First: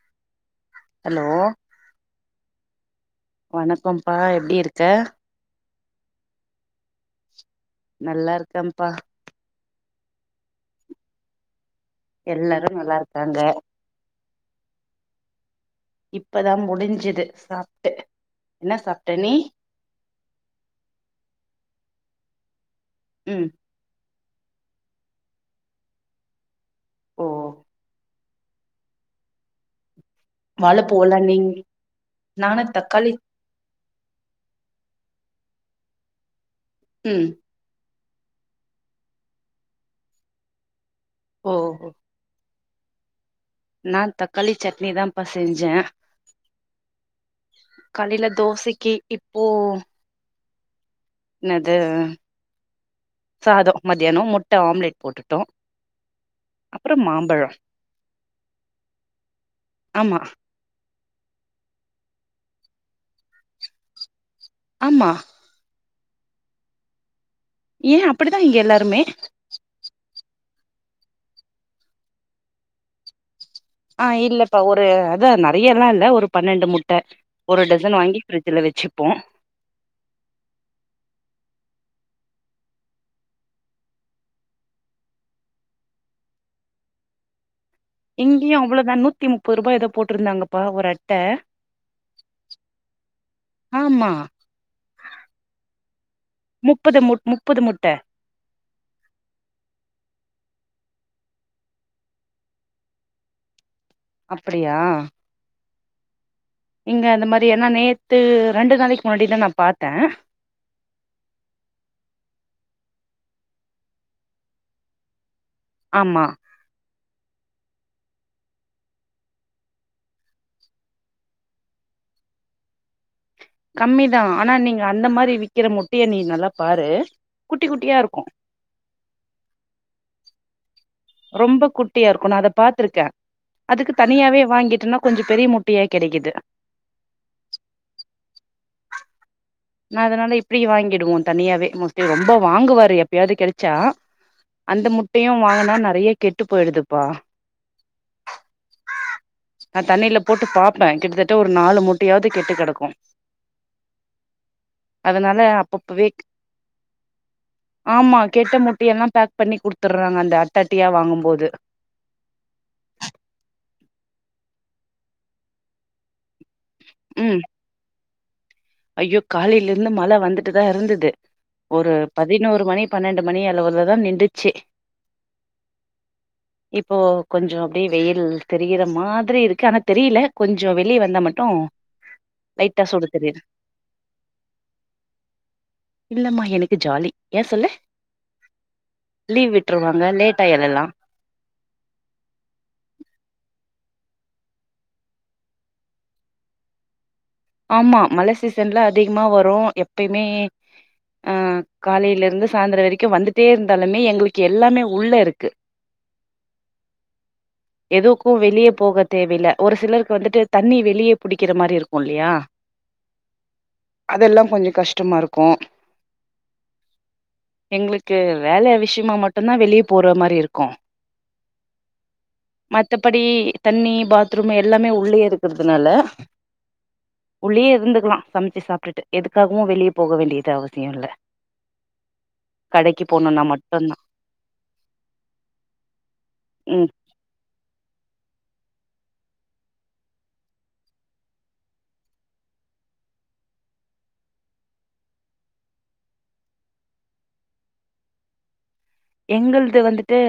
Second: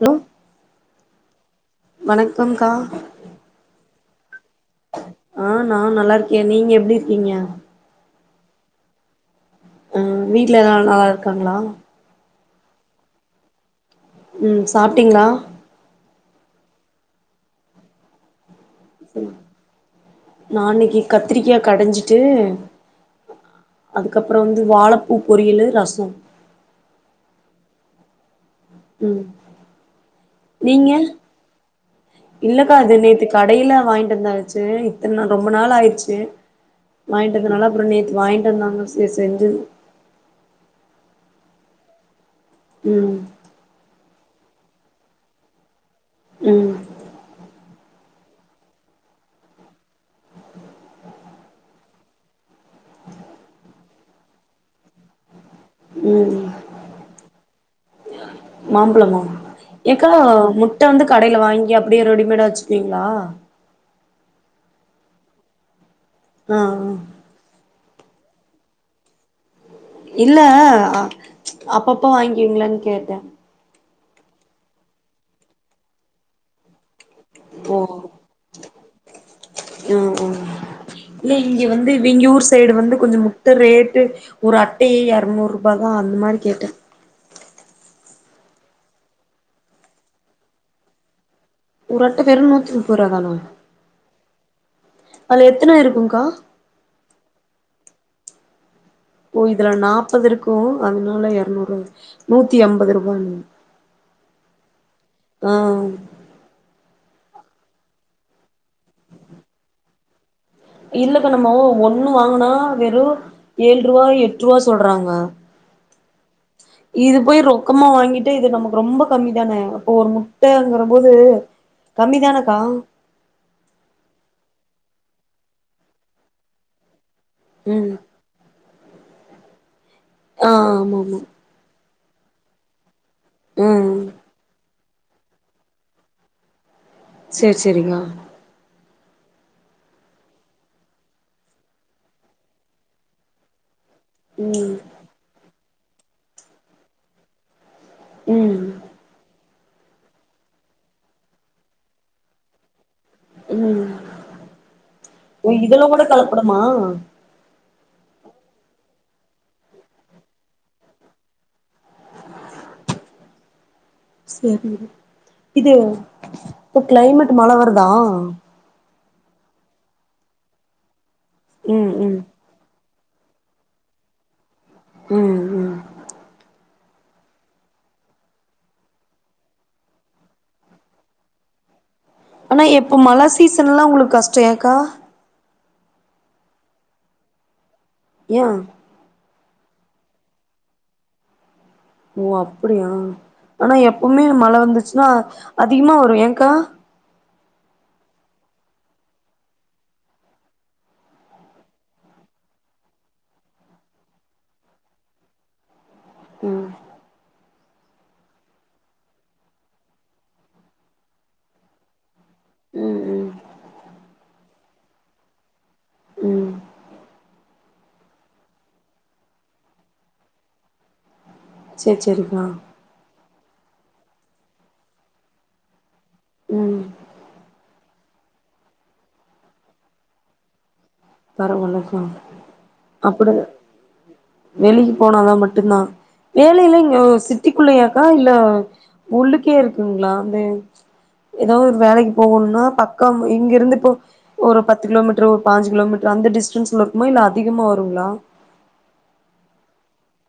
Hello hello வணக்கம்க்கா பாய் எப்டி இருக்க நான் நல்லா இருக்கேன் நீங்க எப்டி இருக்கீங்க நல்லா இருக்கேன்ப்பா ஆ வீட்ல எல்லாரும் நல்லா இருக்காங்களா எல்லாரும் நல்லா இருக்காங்க ம் சாப்ட்டீங்களா இப்பதா முடிஞ்சுது சாப்ட்டு என்ன சாப்ட்ட நீ நா இன்னைக்கு கத்திரிக்கா கடைஞ்சி ஜு ம் அதுக்கப்பறம் வந்து வாழப்பூ பொரியல் ரசம் ஓ ம் நீங்க வாழப்பூ வெளான்டிங் நானு இல்லக்கா அது தக்காளி நேத்து கடையில வாங்கிட்டு இருந்துச்சு இத்தன நாள் ரொம்ப நாள் ஆயிடுச்சு ம் வாங்கிட்டதுனால அப்றம் நேத் வாய்ன்ட்டு வந்தாங்க செரி செஞ்ச ஒ ஒ ம் நான் தக்காளி சட்னி தான்ப்பா செஞ்சே ம் காலைல தோசைக்கு இப்போ என்னது சாதம் மத்தியான முட்டை ஆம்லெட் போட்டு ட்டோம் ம் ம் அப்பறம் மாம்பழம் மாம்பழமா ஏக்கா ஆமா முட்டை வந்து கடைல வாங்கி அப்டியே ரெடிமேடா வச்சுக்வீங்களா ஆமா ஆ ஆ ஏன் அப்டிதான் இங்க எல்லாருமே இல்ல அ அப்ப அப்ப வாங்கீவிங்களான்னு கேட்டே ஆ இல்லப்பா ஒரு அத நெறையலாம் இல்ல ஒரு பன்னெண்டு முட் ட்டை ஒரு ஓ டசன் வாங்கி பிரிஜ்ல வச்சுப்போம் ஆ வெங்க யூர் சைடு வந்து கொஞ்ச முத்த ரேட்டு ஒரு அட்டையே எரநூறு ரூபா தான் ஆகும் அந்த மாரி கேட்டே இங்கேயும் அவ்ளோவுதான் நூத்தி முப்பது ரூபாய் ஏதோ போட்டிருந்தாங்கப்பா ஒரு அட்டை ஒரு அட்ட வெரும் நூத்தி முப்பது ருபா தானா ஆமா அதுல எத்தனை இருக்கும் கா ட்ட ஓ இதுல நாப்பது இருக்கும் அதுல எறநூறு நூத்தி அம்பது ரூபானு அப்டியா இங்க அந்த மாரி என்னா நேத்து ரெண்டு நாளைக்கு முன்னாடி தான் நான் பாத்தே இல்லக்கா நம்போ ஒண்ணு வாங்கனா வெறும் ஏழு ரூபா எட்டு ரூபா சொல்றாங்க ஆமா இது போய் ரொ பக்கமா வாங்கிட்டு இது நமக்கு ரொம்ப கம்மி தானே அப்போ ஒரு முட்டைங்கிற போது கம்மி தானக்கா கம்மிதான் ஆனா நீங்க அந்த மாரி விக்கிற முட்டையை நீ நல்லா பாரு குட்டி ம் குட்டியா இருக்கு ஆ ஆமா ஆமா ரொம்ப குட் குட்டியா இருக்கு நா அத பாத்திருக்கே அதுக்கு ம் தனியாவே வாங்கிட்டனா கொஞ்சம் பெரிய முட்டையா கெடைக்குது செரி செரிங்கா நான் அதனால இப்பிடி வாங்கிடுவோம் தனியாவே மோஸ்டி ரொம்ப வாங்குவாரு எப்பயாவது கெடைச்சா ம் அந்த முட்டையும் வாங்கனா நறைய கெட்டு போயிடுதுப்பா ம் நான் தண்ணில போட்டு பாப்பேன் கிட்டத்தட்ட ஒரு நாலு முட்டையாவது கெட்டு கெடக்கு ம் அதனால உ இதுல கூட அப்பப்பவே கலப்படுமா ஆமா கெட்ட முட்டைய எல்லாம் பேக் பண்ணி குடுத்துடுறாங்க அந்த அட்ட அட்டியா வாங்கும்போது சரி இது இப்ப கிளைமேட் ம் மழை வருதா ஐயோ காலையில இருந்து மழை வந்துட்டுதான் இருந்தது ம் ஒரு ம் பதினோரு மணி பன்னெண்டு மணி அளவுலதான் நின்ந்துச்சு உம் உம் இப்போ கொஞ்சம் அப்படியே வெயில் தெரிகிற மாதிரி இருக்கு ஆனா தெரியல கொஞ்சம் வெளியே வந்தா மட்டும் ஆனா எப்ப மழை சீசன் எல்லாம் உங்களுக்கு கஷ்டம் ஏக்கா இல்லம்மா எனக்கு ஜாலி ஏன் சொல்லு ய லீவ் விட்டுருவாங்க லேட் ஆயல்லல்லாம் ஓ அப்படியா ஆனா எப்பவுமே மழை வந்துச்சுன்னா அதிகமா வரும் ஏக்கா ஆமா மழை சீசன்ல அதிகமா வரும் எப்பயுமே அஹ் காலையில இருந்து சாய்ந்திரம் வரைக்கும் வந்துட்டே இருந்தாலுமே எங்களுக்கு எல்லாமே உள்ள இருக்கு உம் எதுக்கும் வெளியே போக தேவை இல்ல ஒரு சிலருக்கு வந்துட்டு தண்ணி வெளியே புடிக்கிற மாதிரி இருக்கும் இல்லையா ம் ம் அதெல்லாம் கொஞ்சம் கஷ்டமா இருக்கும் கும் உம் எங்களுக்கு வேலை விசியமா மட்டும்தான் வெளியே போற மாதிரி இருக்கும் சரி சரிக்கா தண்ணி பாத்ரூம் எல்லாமே உள்ளேயே இருக்கிறதுனால ம் உள்ளயே இருந்துக்கலா சமைச்சு சாப்பிட்டு எதுக்காகவு வெளியே போக வேண்டியது அவஸ் பரவால்லக்கா கடைக்கு அப்டு போணுன்னா மட்டுந்தா வெளிய போனாதா மட்டுதா ம் வேலைல்லீங்கோ சிட்டிக்குள்ளயா கா இல்ல உள்ளுக்கே இருக்குங்களா அந்த ஏதாவது வேலைக்கு போகோணுனா பக்கம் இங்க இருந்து இப்போ ஒரு பத்து கிலோமீட்டர் ஒரு பாஞ்சு கிலோமீட் அந்த டிஸ்டன்ஸ்ல இருக்குமா இல்ல அதிகமா வருங்களா எங்கள்து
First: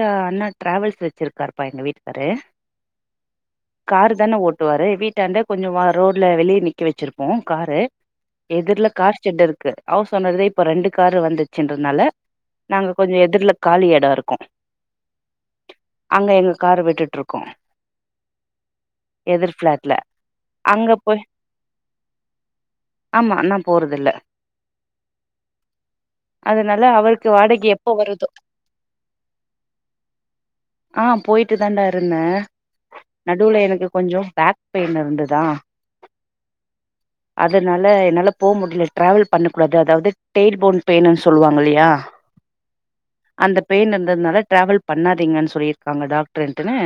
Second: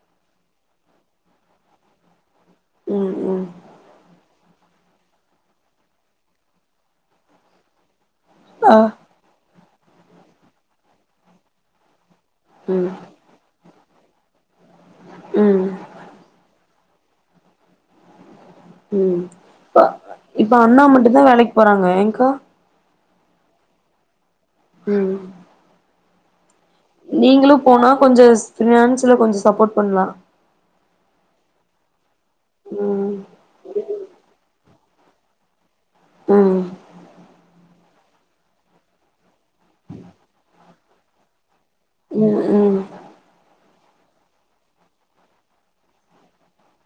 ம் ம் காரு தானே ஓட் விட்டுவாரு வீட்டாண்ட கொஞ்சமா ரோட்ல வெளிய நிக்க வச்சிருப்போ காரு ஆ எதிர்ல கார் ஜெட் இருக்கு அவ்ஸ் ஒனரு இப்போ ரெண்டு காரு வந்துச்சுன்றனால நாங்க ம் கொஞ்சோ எதிர்ல காலி எடோ இருக்கு ம் அங்க எங்க கார வெட் ட்டுட்டு இருக்கோ உம் இப்ப இப்ப அண்ணா அங்க போய் மட்டுதா வேலைக்கு போறாங்க ஏங்கா ஆமா நா போறதில்ல உம் அதனால அவருக்கு வாடகை எப்போ கொஞ்சோ வருதோ ஃபினான்ஸ்ல கொஞ்சோ சப்போட் பண்ணலா இதாண்டா இருக் என்ன நடுவுல எனக்கு கொஞ்சோ பேக் பெயின் இருந்துதா ம் அதனால் இல்ல என்னால போக முடில்ல ட்ராவல் பண்ணக்கூடாது அதாவது ட்டேய்ன் போன் பெயின் சொல்லுவாங் உஹம் உஹம் அந்த பெய்ன் இருந்ததுனால ட்ராவல் பண்ணாதீங்கன்னு சொல்லியிருக்காங்க டாக்டர் ட்டுனே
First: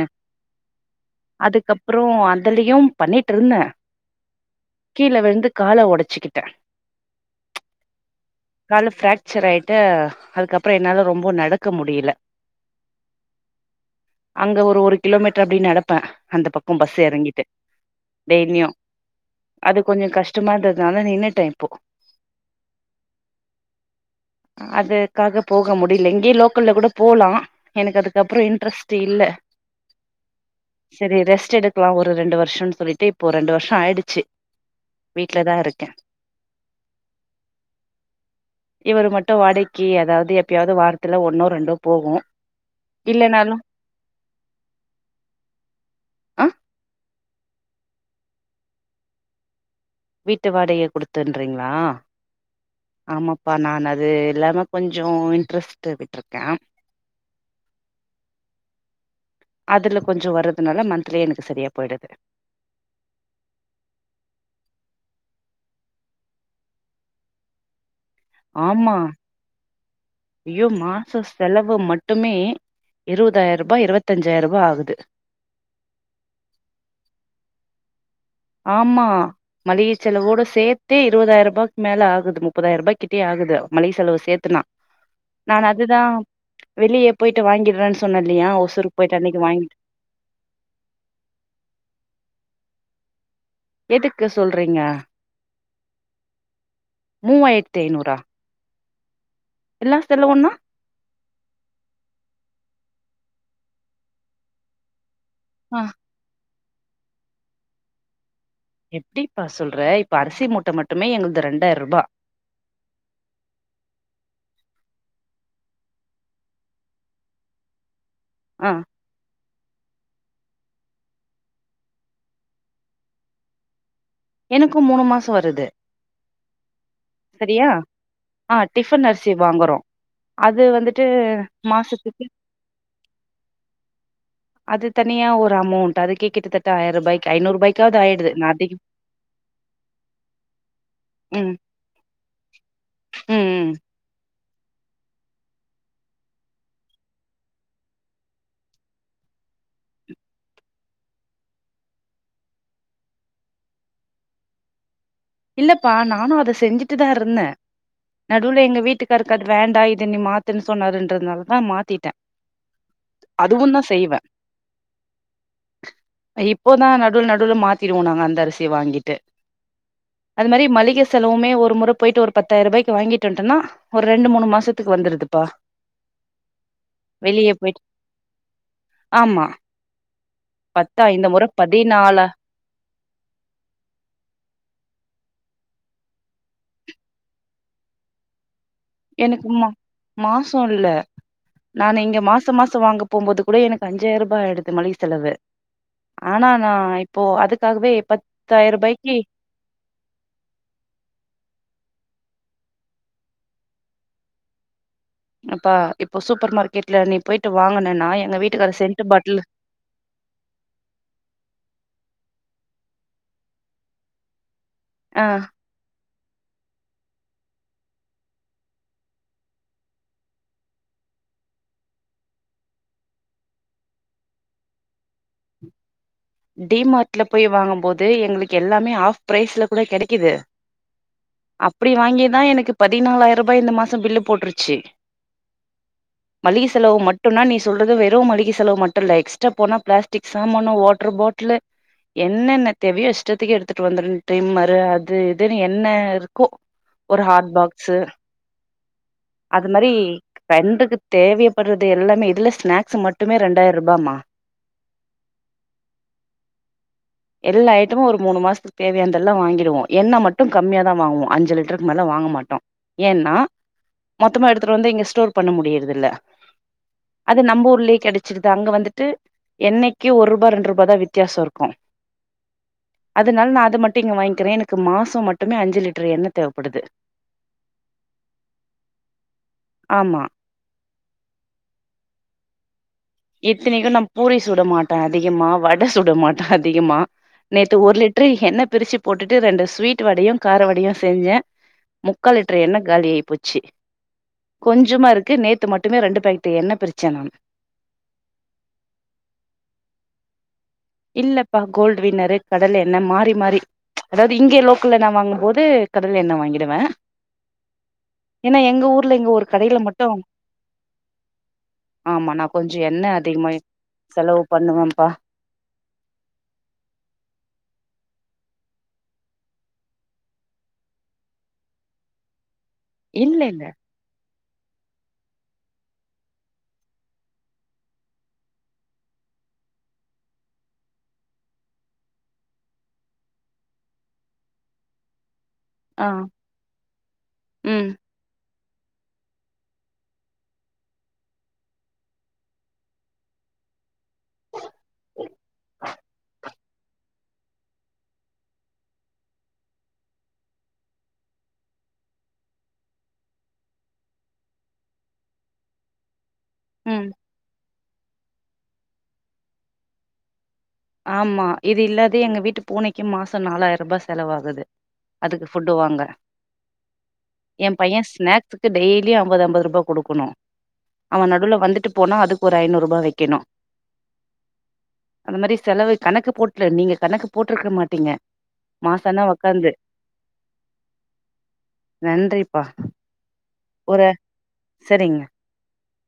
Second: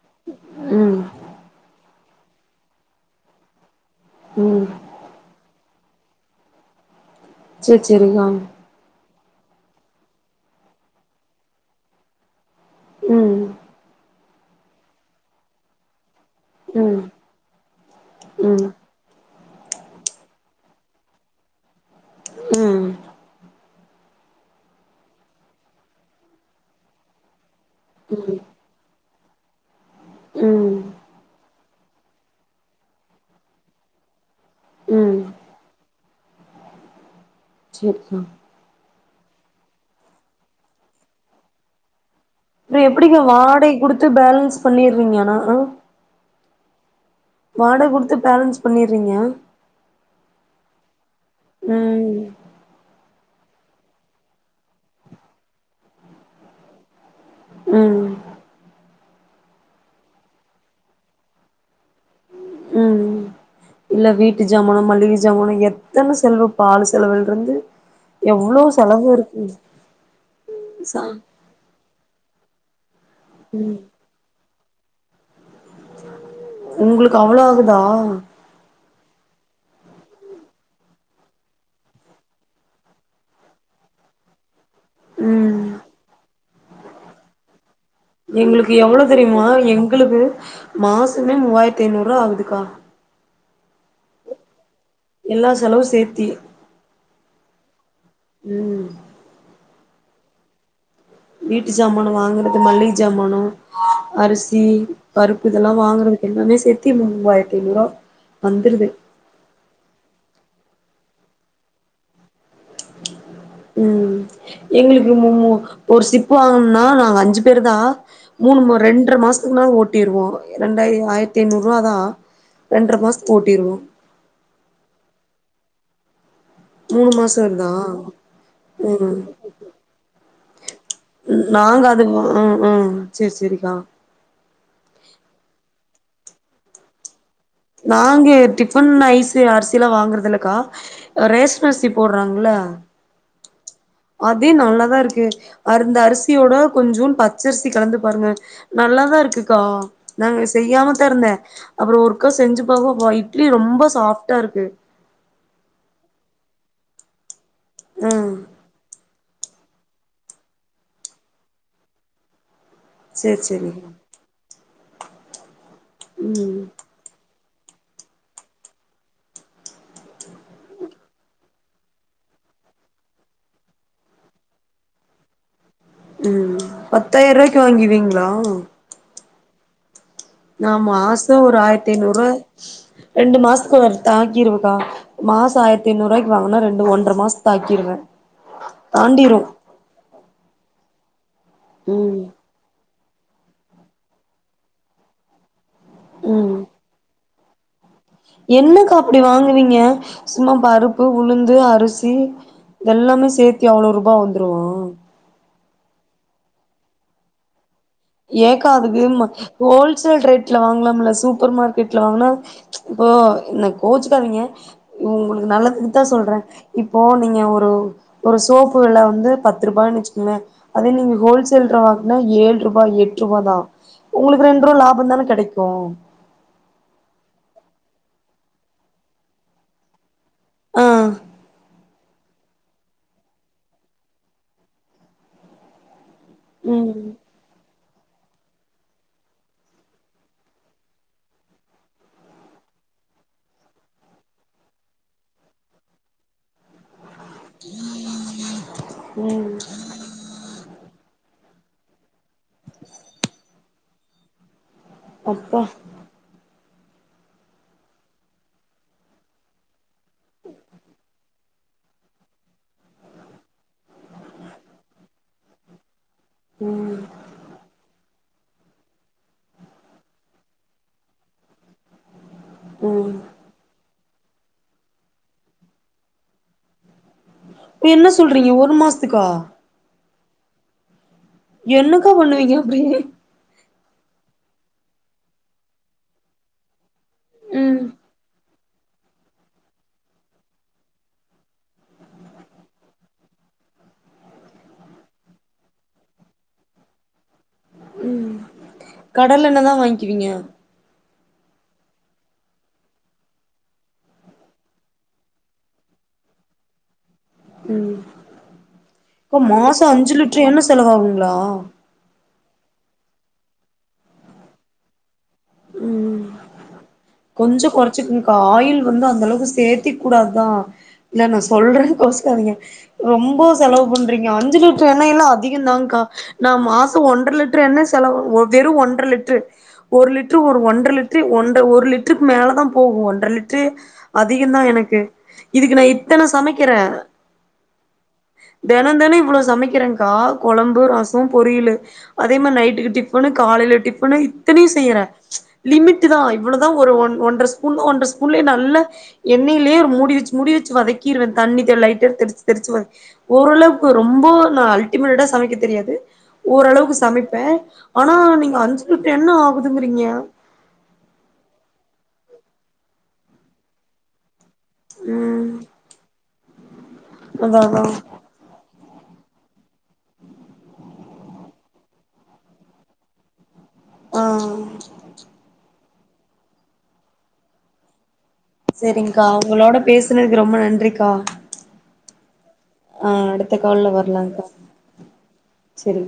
ம் அதுக்கப்றோ அந் தலயு பண்ணிட்ருந்த ம் கீழ விழுந்து கால ஒடச் சிக்கிட்ட செர் செரிங்கோ ச்ச ரைட்டு அதுக்கப்றோ என்னால ரொம்ப நடக்க முடியில ம் அங்க ஒரு ஒரு கிலோமீட்டர் அப்டி நடப்ப அந்த பக்கோ ம் பஸ் ம் எறங்கிட்டு டெய்லியு ம் அது கொஞ்சோ கஷ்டமா இருந்ததுனால நின்னுட்டே இப்போ ம் அதுக்காகப் போக முடில இங்கே லோக்கல்ல கூட போலா எனக்கு அதுக்கப்றோ இன்ட்ரெஸ்ட்டு இல்ல ம் செரி ரெஸ்ட் எடுக்லா ஒரு ரெண்டு வருஷனு சொல்லிட்டு இப்போ ரெண்டு வருஷோ ஆயிடுச்சு ம் வீட்லதா இருக் க்க செர் செரி இவர் மட்டும் வாடைக்கி எதாவது எப்பயாவது வாரத்துல ஒன்னோ ரெண்டோ போகு அப்ப எப்படிங்க இல்லனாலு வாடைக் குடுத்து பேலன்ஸ் பண்ணிருவீங்காளா ஆ வாடக குடுத்து பேலன்ஸ் பண்ணிடுரீங்க வீட்டு வடகைய குடுத்துன்றீங்களா ம் ஆமா இப்ப நா அது இல்லாம கொஞ்சே இன்ட்ரெஸ்ட் விட்டுருக்கே உம் அதுல கொஞ்சோ வரதுனால மந்த்லி எனக்கு சரியா போயிடுது உம் ம் இல்ல வீட்டு ஜாமனும் மளிகை ஜாமனும் எத்தன செலவு பால் செலவுலருந்து எவ்ளோ ஆமா செலவு இருக்குங் ஐயோ சா மாச செலவு மட்டுமே இருபதாயிர ரூபாய இருபத்தஞ்சாயிர ரூபா வருது உங்குளுக்கு அவ்ளோ ஆகுதா ஆமா மளிக செலவோட சேர்த்தே இருபதாயிரம் ரூபாய்க்கு மேலே ஆகுது முப்பதாயிரம் ரூபாய்க்கிட்டயே ஆகுது மளிகை செலவு சேர்த்துனா நான் ம் அதுதா வெளியே போயிட்டு வாங்கிடுற எங்குளுக்கு எவ்வளவு தெரியுமா எங்குளுக்கு மாசமே மூவாயிரத்தி ஐநூறு ரூபா ஆகுதுக்கா எதுக்கு சொல்ற எல்லா செலவும் சேத்தி மூவாயிரத்தி ஐநூறா ம் எல்லா செலவோனா வீட்டு சமானு வாங்குறது மல்லிக சமானோ அரிசி பருப்பு இதெல்லா ஆ வாங்குறதுக்கு எல்லாமே சேத் த்தி மூவாயிரத்த ஐநூறுவா வந்துருது எப்டிப்பா சொல்ற இப்ப அரிசி மட் டுமே எங்களது ரெண்டாயிருபா ம் எங்குளுக்கு ஒரு சிப்போ வாங்கணும்னா நாங்க அஞ்சு பேருதா ஆ மூணு ரெண்ட்ரா மாசம் ன ஓட்டிருவோ ரெண்டாயிர ஆயிரத்தி ஐநூறு ரூபாதா ரெண்டரை மாசத்துக்கு ஓட்டிருவோ எனக்கும் மூணு மாசம் வருது மூணு மாசோ சரியா வருதா ஆ டிஃபன் ம் அரிசி வாங்குறோ அது வந்துட்டு நாங்க அது வா மாசத்துக்கு ம் ம் சேரி சேரிக்கா அது தனியா ஒரு அமௌண்ட் அதுக்கே கிட்டத்தட்ட ஆயிரபாக் நாங்க டிஃபன் ஐஸ் அரிசிலா வாங்குறதில்ல கா ம் ரேஷன் அரிசி போடுற தறாங்கல ம் ம் அதே நல்லாதா இருக்கு அந்த அரிசியோட கொஞ்சோனு பச்சரிசி கலந்து பாருங்க நல்லாதா இருக்குக்கா நாங்க செய்யாம தா இருந்தேன் அப்புறோ ஒருக்க செஞ்சு பாத்த இட்லி ரொம்ப சாஃப்ட்டா இருக்கு இல்லப்பா நானும் அத செஞ்சிட்டு தான் இருந்தே ஆ நடுவுல எங்க வீட்டுக்கார் அது வேண்டா இது நீ மாத்துன்னு சொன்னாருன்றதுனாலதா மாத்திட்டேன் சேரி சேரி அதுவும்தா செய்வே ம் இப்போதா நடுவுல நடு மாத்திடுவோ நாங்க அந்த அரிசிய வாங்கிட்டு அது மாரி மளிக செலவுமே ஒரு முற போயிட்டு ஒரு பத்தாயிரபாய்க்கு வாங்கிட்டு வட்டோம்ன்னா ஒரு ரெண்டு மூணு மாசத்துக்கு வந்துடுதுப்பா ம் பத்தாயிரவாய்க்கு வாங்கீருவீங்களா ஆமா நா பத்தா இந்த மாசம் முறை ஒரு ஆயிரத்தி ஐநூறு பதினாலா ரூவா ரெண்டு மாசத்துக்கு தாக்கிருவேக்கா மாசம் ஆயிரத்தி ஐநூறுபாய்க்கு வாங்கனா ரெண்டு ஒன்ற மாச தாக்கிடுவேன் எனக்கு மா மாசோ இல்ல நா இங்க ம் மாச மாசம் வாங்க போகும்போது கூட எனக்கு அஞ்சாயிருபா ஆயிடுது மளிக செலவு ஆனா ம் நா இப் போ அதுக்காகவே பத்தாயிரம் என்னக்கா ரூபாய்க்கு அப்புடி வாங்குவிங்க சும்மா பருப்பு உளுந்து அரிசி எல்லாமே சேத்தி அவ்ளோ ரூபா வந்துருமா அப்பா இப்ப சூப்பர் மார்க்கெட்ல நீ போய்ட்டு வாங்கு ஏக்கா அதுக்கு ம் ஹோல்சேல் ரேட்ல வாங்கலாம்ல சூப்பர் மார்க்கெட்ல வாங்னா இப்போ என்ன கோச்சுகாதிங்க ஆ உங்குளுக்கு நல்லதுக்குதா சொ ல்றே இப்போ நீங்க ஒரு ஒரு சோப்பு வெல வந்து பத்து ருபானு வெச்சுக்குங்ளே அதே நீங்க ஹோல்சேல்ர வாங்னா ஏழு ருபா எட்ருபா தா உங்களுக்கு ரெண்டுருவா லாபந்தான கெடைக்கு டி மார்ட்ல போய் வாங்கும் போது எங்ளுக்கு எல்லாமே ஹாஃப் ப்ரைஸ்ல கூட கெடைக்குது ஆ அப்டி வாங்கிதா எனக்கு பதினாலாயிருபா இந்த மாச பில்லு போட்ருச்சு மளிக செலவு ம் மட்டுனா நீ சொல்றது வெ று மளிக செலவு மட்டு இல்ல எக்ஸ்ட்ரா போனா பிளாஸ்டிக் சாமான வாட் ர பாட்லு என்னென்ன தேவையோ இஷ்டத்துக்கு எடுத்துட்டு வந்துரு டிரிம்மரு அது இதுனு என்ன இருக்கோ ஒரு ஹாட் பாக்ஸு ம் அது மாரி ட்ரெண்டுக்கு தேவைப்படுறது எல்லாமே இதுல ஸ்நாக்ஸ் மட்டுமே ரெண்டாயிருபாமா அப்பா எல்லா ஐட்டமும் ஒரு மூணு மாசத்துக்கு தேவையான தெல்லா வாங்கிடுவோம் எண்ணெ மட்டும் கம்மியா தான் வாங்குவோம் அஞ்சு லிட்டருக்கு மேல வாங்க மாட்டோம் ஏன்னா மொத்தமா எடுத்துட்டு வந்து இங்க ஸ்டோர் பண்ண முடியறது இல்ல ம் அது நம்ம ஊர்லயே கிடைச்சிருது அங்க வந்துட்டு எண்ணைக்கு ஒரு ரூபாய் ரெண்டு ரூபாய் தான் வித்தியாசம் இருக்கும் ம் அதனால நான் அத மட்டும் வாங்கிக்கிறேன் எனக்கு மாசம் மட்டுமே அஞ்சு லிட்டர் எண்ணெய் தேவைப்படுது நீ என்ன சொல் என்ன சொல்றீங்க ஒரு மாசதுக்கா ஆமா என்னக்கா பண்ணுவீங்க அப்டி இத்தனைக்கு நா பூரி சுட மாட்டே அதிகமா, வடை சுட மாட்டே அதிகமா. நேத்து ம் ஒரு லிட்டரு எண்ணெய் பிரிச்சு போட்டுட்டு ரெண்டு ஸ்வீட் வடையும், கார வடையும் செஞ்சே. முக்கால் லிட்டரு எண்ணெய் காலி ஆகி போச்சி. கொஞ்சமா இருக்கு நேத்து மட்டுமே ரெண்டு பேக்கெட் எண்ணெய் பிரிச்சே கடலெண்ணெய் தா வாங்கிக்கிவீங்க. இல்லப்பா கோல்டு வின்னரு, கடலெ எண்ணெ மாறி மாறி. அதாவது இங்கே லோக்கல்ல நா வாங்கும்போது கடலெ எண்ணெ நா வாங்கிட்வே. ஏன்னா எங்க ஊர்ல இங்க அப்போ ஒரு கடையில மாசம் மட்டு அஞ்சு லிட்டர் எண்ணெ செலவாகுங்களா? கொஞ்சம் எண்ணெ அதிகமாவே செலவு பண்ணுவேம்பா கொஞ்சம் கொறைச்சிக்குங்கா. ஆயில் வந்து அந்த அளவுக்கு சே்த்திக் கூடாதுக்கா. இல்ல நா சொல்றே கோச்சுக்காதீங்க. ரொம்ப இல்ல இல்ல செலவு பண்றீங்க அந் அஞ்சி லிட்டர் எண்ணெ எல்லா அதிகம் தாக்கா. நா மாசம் ஒன்ற லிட்டர் எண்ணெ செலவாகு வெறும் ஒன்ற லிட்டர். ஒரு லிட்டர், ஒரு ஒன்ற லிட்டர் ஒன்ட ஒரு லிட் லிட்டருக்கு மேலதா போகும். ஒன்றரை லிட்டரு அதிகம் தா எனக்கு. இதுக்கு நா ஆ இத்தனை சமைக்கறே. ம் தினம் தினம் இவ்ளோ சமைக்கிறேக்கா கொழம்பு, ரசம், பொரியலு. அதே மாதிரி நைட்டுக்கு டிஃபன், காலையில டிஃபன் இத்தனையும் செய்றே. லிமிட் தா இவ்ளோதா ஒரு ஒன் ஒன்றை ஸ்பூன் ஒன்றை ஸ்பூன்லயே நல்லா எண்ணெய்லயே ஒரு மூடி வச்சி மூடி வச்சி வதக்கிருவே தண்ணி லைட்டா தெரிச்சி தெரிச்சி வ. ஓரளவுக்கு ரொம்பொ நா அல்டிமேட்டடா சமைக்க தெரியாது. ஒ ஓரளவுக்கு ம் சமைப்பே ஆனா நீங்க அஞ்சி லிட்டரு எண்ணெ ஆகுதுங்கிறிங்க. ஆமா இது இல்லாது எங்க வீட்டு பூனக்கி மாச நாலாயிரம் ரூபா செலவாகு அது அதுக்கு ம் ஃபுட்டு வாங்க. அதா ஏ அதா பையெ ஸ்நாக் க்கு டெய்லி அம்பது அம்பது ரூபா குடுக்கணு. அவ நடூல வந்துட் போனா அதுக்கு ஒரு ஐநூறு ரூபா வெக்கணு. ஆஹ் செலவு கணக்கு போட்டுலு நீங்க கணக்கு போட்ருக்க மாட்டீங்க. மாசானா செரிங்க்கா, ஒக்காந்து ஒங்களோட பேசுனதுக்கு ரொம்ப நன்றிக்கா. நன்றி ஆஹ் அடுத்த கால்ல வரலாக்கா சரிங்க செரி